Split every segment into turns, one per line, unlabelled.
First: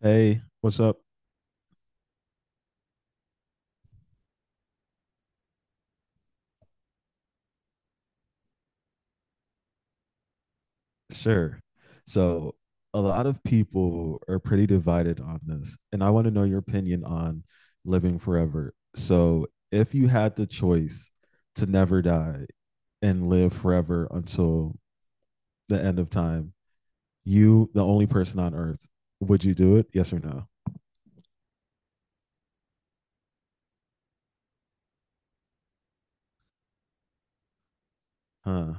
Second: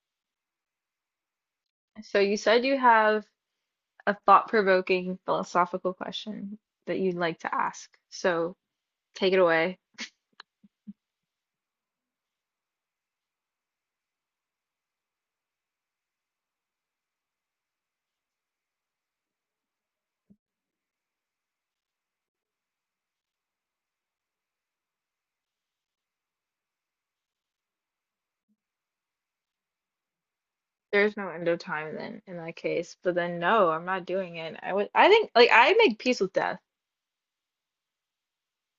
Hey, what's up?
So you said you have a thought-provoking philosophical question that you'd like to ask. So take it away.
Sure. So, a lot of people are pretty divided on this, and I want to know your opinion on living forever. So, if you had the choice to never die and live forever until the end of time, you, the only person on earth, would you do it? Yes or no?
There's no end of time then, in that case. But then no, I'm not doing it. I think like I make peace with death.
Huh.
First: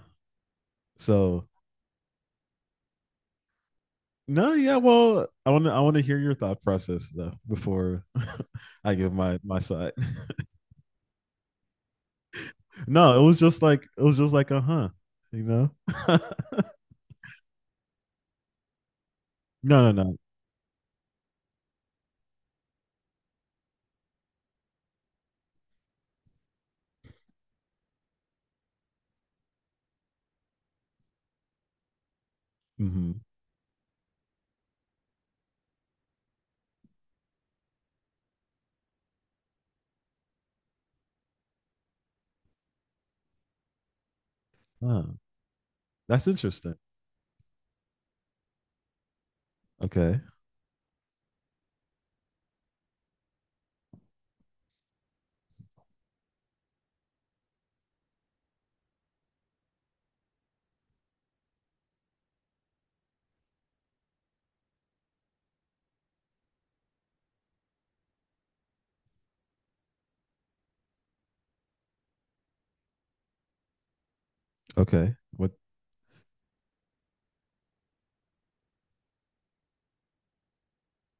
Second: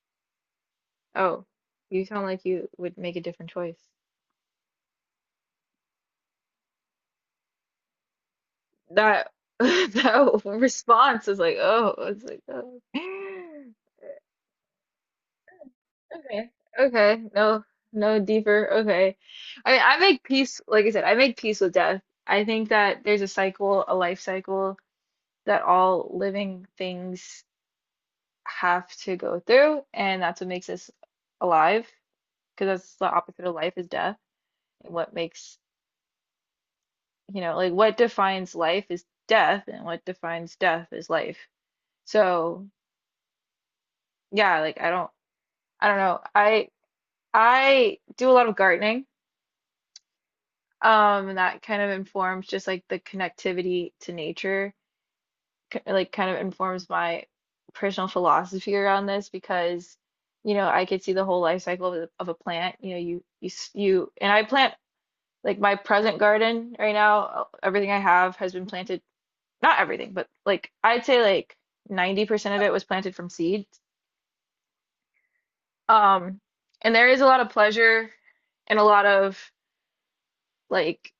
Oh,
So,
you sound like you would make a different choice.
no, yeah, well, I want to hear your thought process though before I give
That
my my side.
that response is like, oh, it's like, oh.
No, it was just like it was just like a huh, you know.
Okay. Okay. No, no deeper. Okay. I mean,
No, no,
I
no.
make peace, like I said, I make peace with death. I think that there's a cycle, a life cycle that all living things have to go through, and that's what makes us alive, because that's the
Hmm.
opposite of life is death. And what makes, like what defines life is death, and what defines death is life. So, yeah, like I don't
Oh,
I don't know.
that's
I
interesting.
I do a lot of gardening.
Okay,
And that kind of informs just like the connectivity to nature, like kind of informs my personal philosophy around this because, I could see the whole life cycle of, of a plant. You you and I plant like my present garden right now. Everything I have has been planted, not everything, but like I'd say like 90% of it was planted from seed.
okay. What
Um, and there is a lot of pleasure and a lot of like,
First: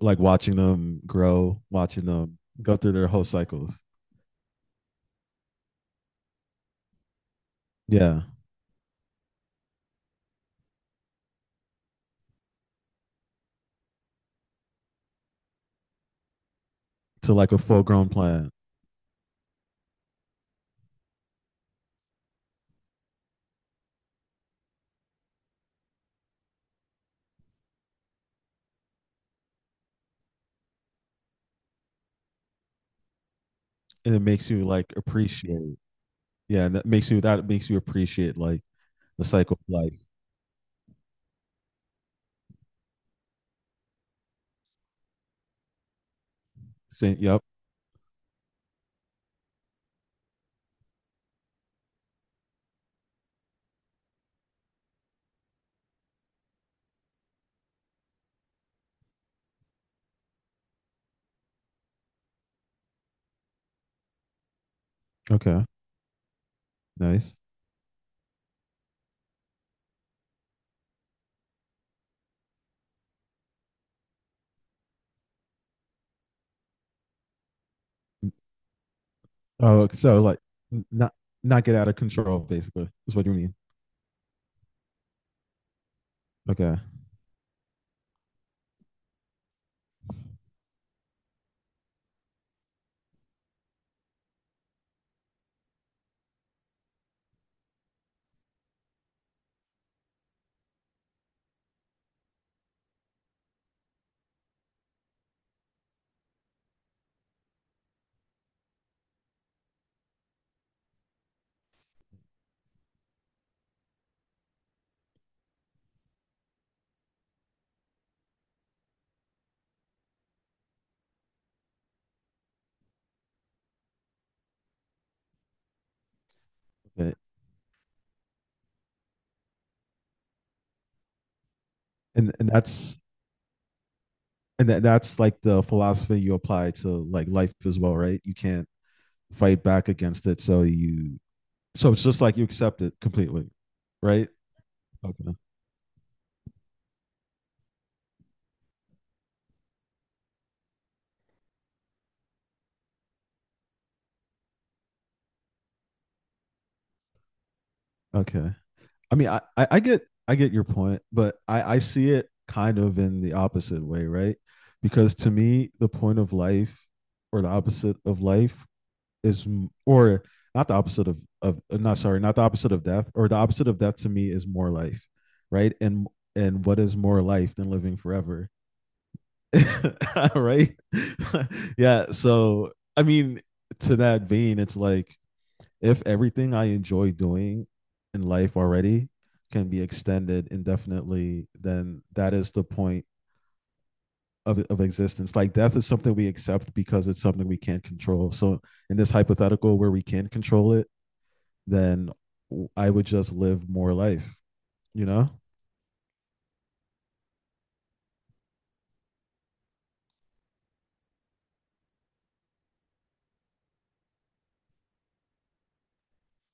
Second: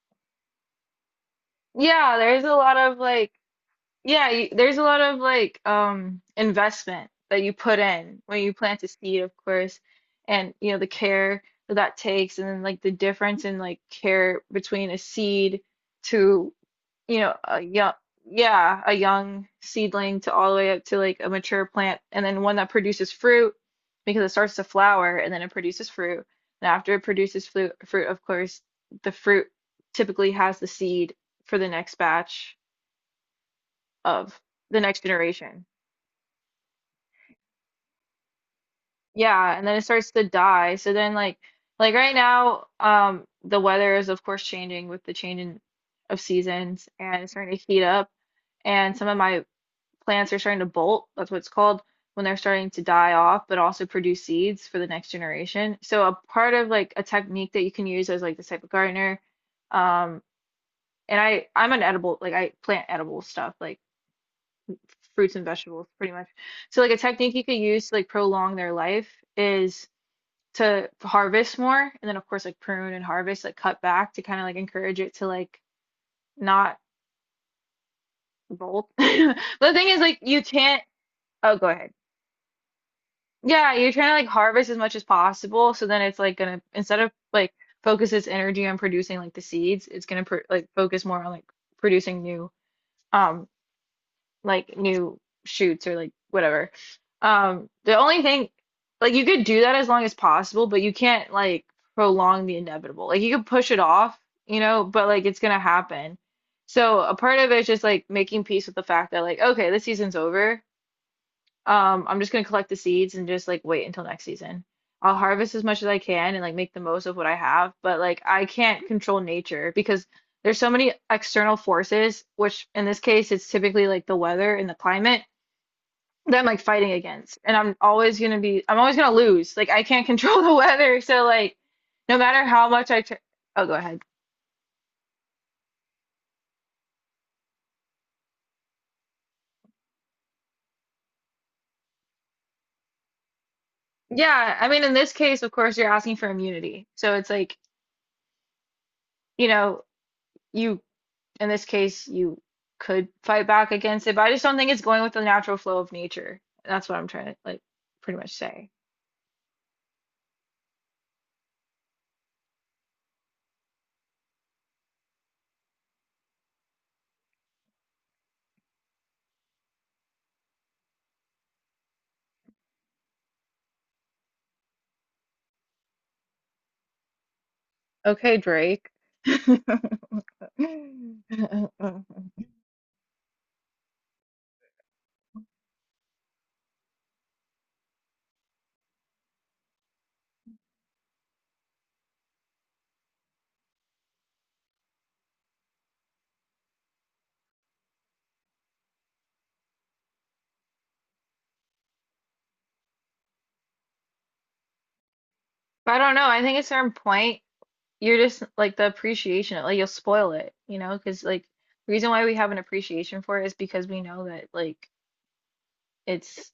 like watching them grow, watching
yeah, there
them
is a
go
lot
through
of
their whole
like,
cycles.
yeah, you, there's a lot of like investment that you put in
Yeah,
when you plant a seed, of course, and you know the care that takes, and then like the difference in like care between a seed to you
to
know
like a
a
full
young
grown plant,
yeah a young seedling to all the way up to like a mature plant, and then one that produces fruit because it starts to flower and then it produces fruit, and after it produces fruit, fruit of course the fruit typically has the seed for the next batch
and it
of
makes you
the
like
next generation.
appreciate. Yeah, and that makes you appreciate like the
Yeah,
cycle
and
of
then it
life.
starts to die. So then like right now, the weather is of course changing with the change in of seasons
Say,
and it's
yep.
starting to heat up and some of my plants are starting to bolt. That's what it's called when they're starting to die off, but also produce seeds for the next generation. So a part of like a technique that you can use as like this type of gardener, um, and I'm an edible like I plant edible stuff like fruits and
Okay.
vegetables pretty much. So like a technique
Nice.
you could use to like prolong their life is to harvest more and then of course like prune and harvest like cut back to kind of like encourage it to like not
Mm.
bolt. But the
Oh,
thing is like
so like
you can't
not
oh,
not
go
get out
ahead.
of control basically is what you mean.
Yeah, you're trying to like harvest as much as possible so then it's like gonna
Okay.
instead of like focus its energy on producing like the seeds, it's gonna pr like focus more on like producing new um like new shoots or like whatever. The only thing, like you could do that as long as possible, but you can't like prolong the inevitable. Like you could push it off, but like it's gonna happen. So a part of it is just like making peace with the fact that like, okay, this season's over. I'm just gonna collect the seeds and just like wait until next season. I'll harvest as much as I can and like make the most of what I have, but like I can't control nature because there's so many external forces, which in this case it's typically like the weather and the climate that I'm like fighting
Okay.
against. And I'm always gonna lose. Like I can't control the weather, so like no
And
matter
and
how much
that's
I tr. Oh, go ahead.
and that, that's like the philosophy you apply to like life as well, right? You can't fight back against it, so you, so it's just like you accept it completely, right?
Yeah, I mean, in this
Okay.
case, of course, you're asking for immunity. So it's like, you know, you, in this case, you could fight back against it, but I just don't think it's going with the natural flow of nature. That's what I'm trying to like pretty much
Okay.
say.
I mean, I get I get your point, but I see it kind of in the opposite way, right? Because to me, the point of life or the opposite of life is, or not the opposite of not, sorry, not the opposite of death, or the opposite of death to me is more life, right? And what is more life than living
Okay,
forever?
Drake.
Right? Yeah, so I mean, to that vein, it's like if everything I enjoy doing in life already can be extended indefinitely, then that is the point of existence. Like death is something we accept because it's something we can't control. So in this hypothetical where we can control it, then I would just live more life, you know?
But I don't know. I think at a certain point, you're just like the appreciation, like you'll spoil it, because like the reason why we have an appreciation for it is because we know that like it's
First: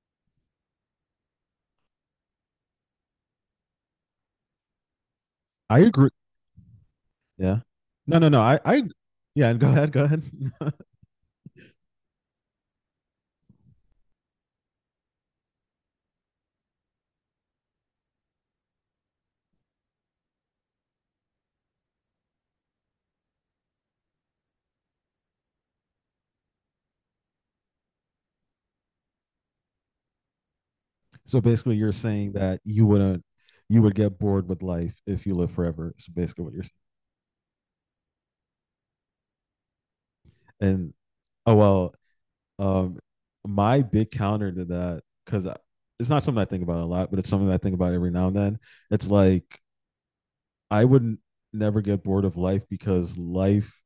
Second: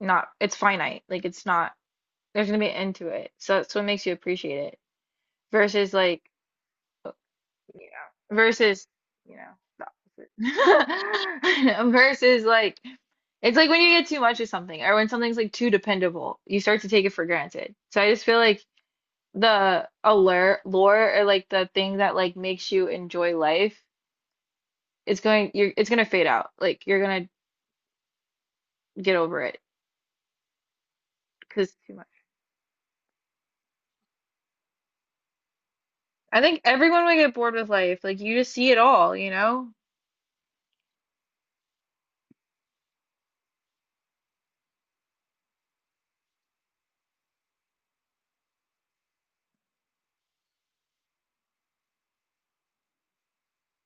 not, it's finite, like it's not, there's gonna be an end to it. So that's what makes you appreciate it
I
versus
agree.
like, uh,
Yeah. No, no, no.
versus, you
Yeah.
know.
Go ahead. Go ahead.
Versus like it's like when you get too much of something or when something's like too dependable, you start to take it for granted. So I just feel like the allure, lore or like the thing that like makes you enjoy life, it's going you're it's gonna fade out. Like you're gonna get over it
So
because
basically,
it's
you're
too much.
saying that you wouldn't, you would get bored with life if you live forever. So
I
basically, what
think
you're saying.
everyone would get bored with life. Like you just see it all, you know?
And oh well, Um, my big counter to that, because it's not something I think about a lot, but it's something that I think about every now and then. It's like I would never get bored of life because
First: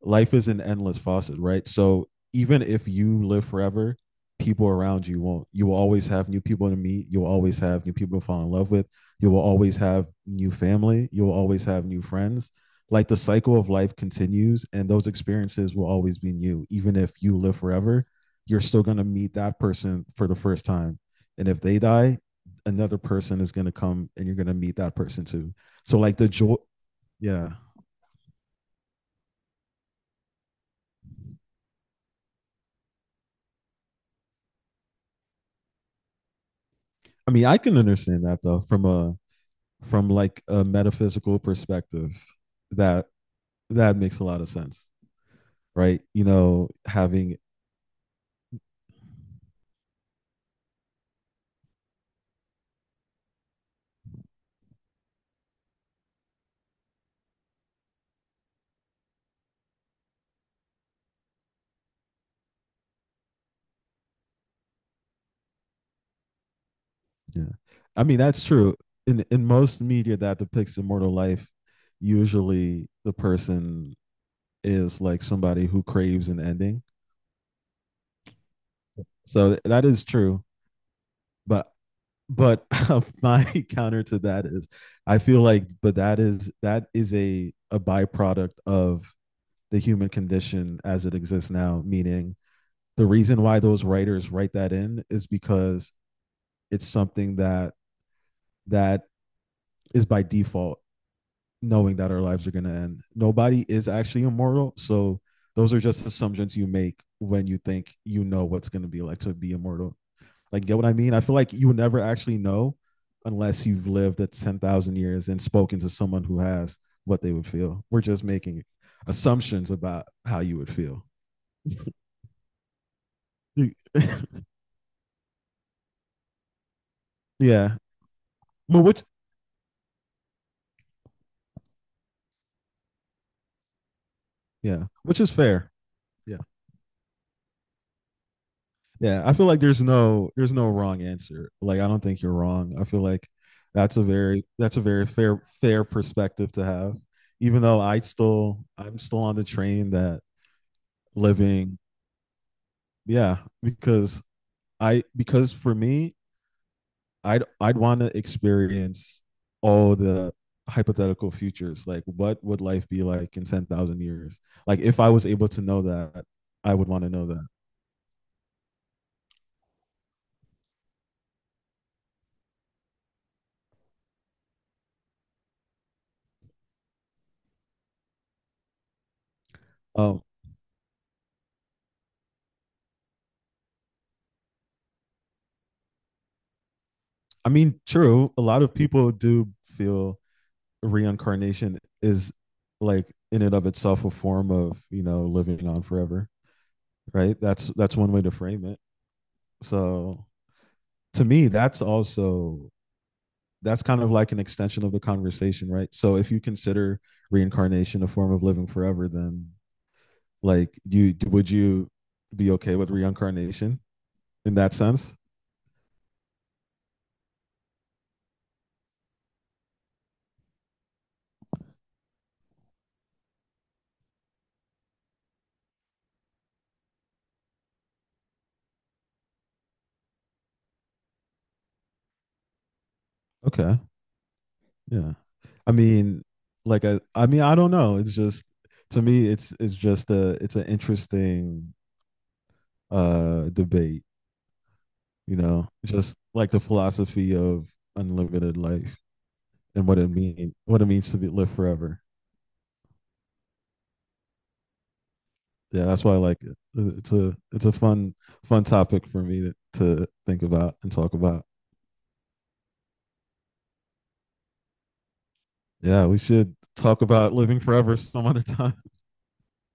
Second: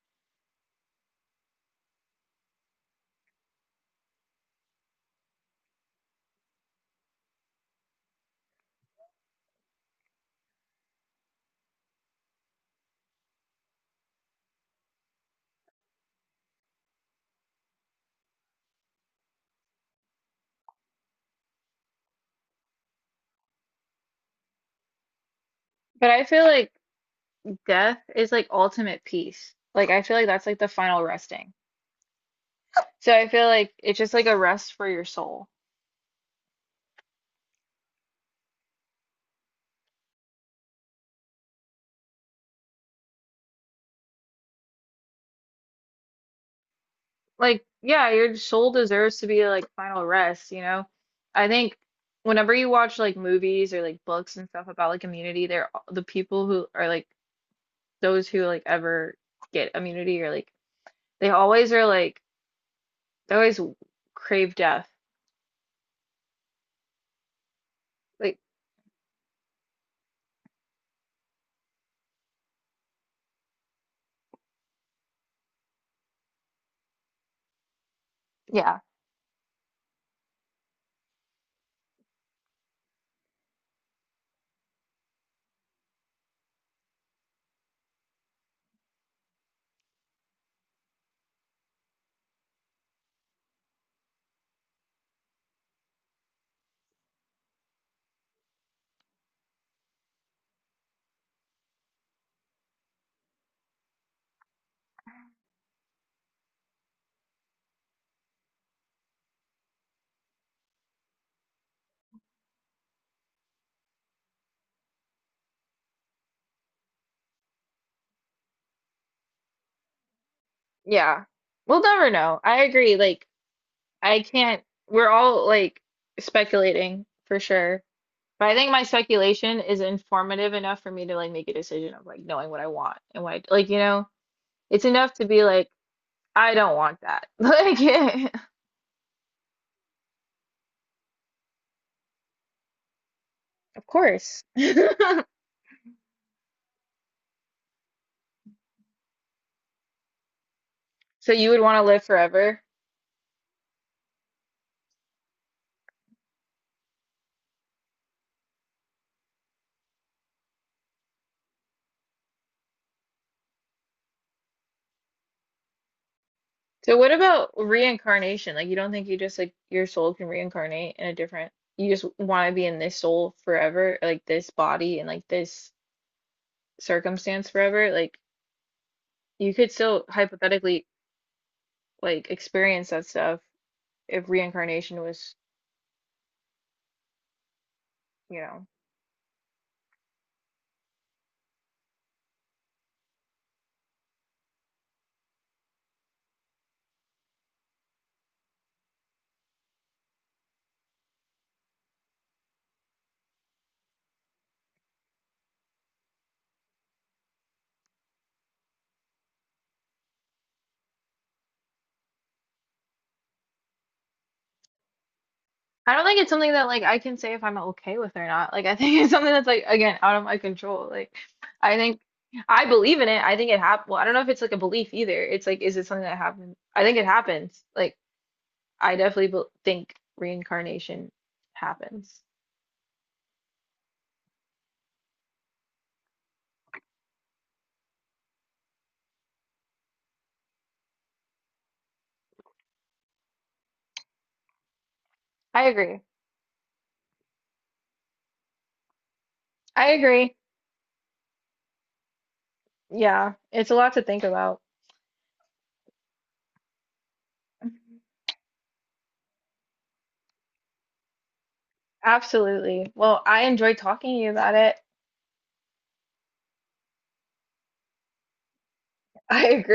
life is an endless faucet, right? So even if you live forever, people around you won't. You will always have new people to meet. You'll always have new people to fall in love with. You will always have new family. You will always have new friends. Like the cycle of life continues, and those experiences will always be new. Even if you live forever, you're still going to meet that person for the first time. And if they die, another person is going to come and you're going to meet that person too. So,
But
like
I
the
feel
joy,
like
yeah.
death is like ultimate peace. Like I feel like that's like the final resting. So I feel like it's just like a rest for your soul.
I mean, I can understand that though from a, from like a metaphysical perspective that that makes a lot of sense, right? You know, having,
Like, yeah, your soul deserves to be like final rest, you know. I think whenever you watch like movies or like books and stuff about like immunity, they're the people who are like those who like ever get immunity or like they always are like they always crave death.
yeah, I mean
Like,
that's true. In most media that depicts immortal life, usually the person is like somebody who craves an ending,
yeah,
so that is true, but but my counter to that is I feel like, but that is, that is a byproduct of the human condition as it exists now, meaning the reason why those writers write that in is because it's something that, that is by default, knowing that our lives are going to end, nobody is actually immortal, so those are just assumptions you make when you think you know what's going to be like to be immortal. Like, get what I mean? I feel like you would never actually know unless you've lived at 10,000 years and spoken to someone who has what they would feel. We're just making assumptions about how you would feel.
yeah, we'll never know. I agree. Like, I can't, we're all like speculating for
Yeah.
sure. But I think
Well,
my
which,
speculation is informative enough for me to like make a decision of like knowing what I want and what I, like you know. It's
yeah,
enough
which
to
is
be like,
fair. Yeah.
I don't want that. Like, yeah,
Yeah. I feel like there's no wrong answer. Like, I don't think you're wrong. I feel like
of course.
that's a very fair, fair perspective to have. Even though I still, I'm still on the train that
So you would want
living,
to live forever.
yeah, because I, because for me, I'd want to experience all the hypothetical futures. Like, what would life be like in 10,000 years? Like, if I was able to know that, I would
So
want to
what
know that.
about reincarnation? Like, you don't think you just like your soul can reincarnate in a different, you just want to be in this soul forever, like this body and like this circumstance forever? Like, you could still
Um,
hypothetically like experience that stuff if reincarnation was,
I mean, true.
you
A lot
know.
of people do feel reincarnation is like in and of itself a form of, you know, living on forever, right? That's one way to frame it. So to me, that's also, that's kind of like an extension of the conversation, right? So if you consider reincarnation a form of living forever, then like you would, you be okay with reincarnation in that sense?
I don't think it's something that like I can say if I'm okay with it or not. Like I think it's something that's like again out of my control. Like I think I believe in it. I think it happened. Well, I don't know if it's like a belief either. It's like is it something that happened? I think it happens. Like I definitely bel think reincarnation happens.
Okay. Yeah. I mean, like I mean, I don't know. It's just, to me it's just a, it's an interesting debate, you
I
know,
agree.
just like the philosophy of unlimited life and
I
what it
agree.
mean what it means to be live forever.
Yeah, it's a lot to think about.
Yeah, that's why I like it. It's a, it's a fun fun topic for me to think about and talk about.
Absolutely. Well, I enjoyed talking to you about it.
Yeah, we should talk about living forever some other time.
I agree.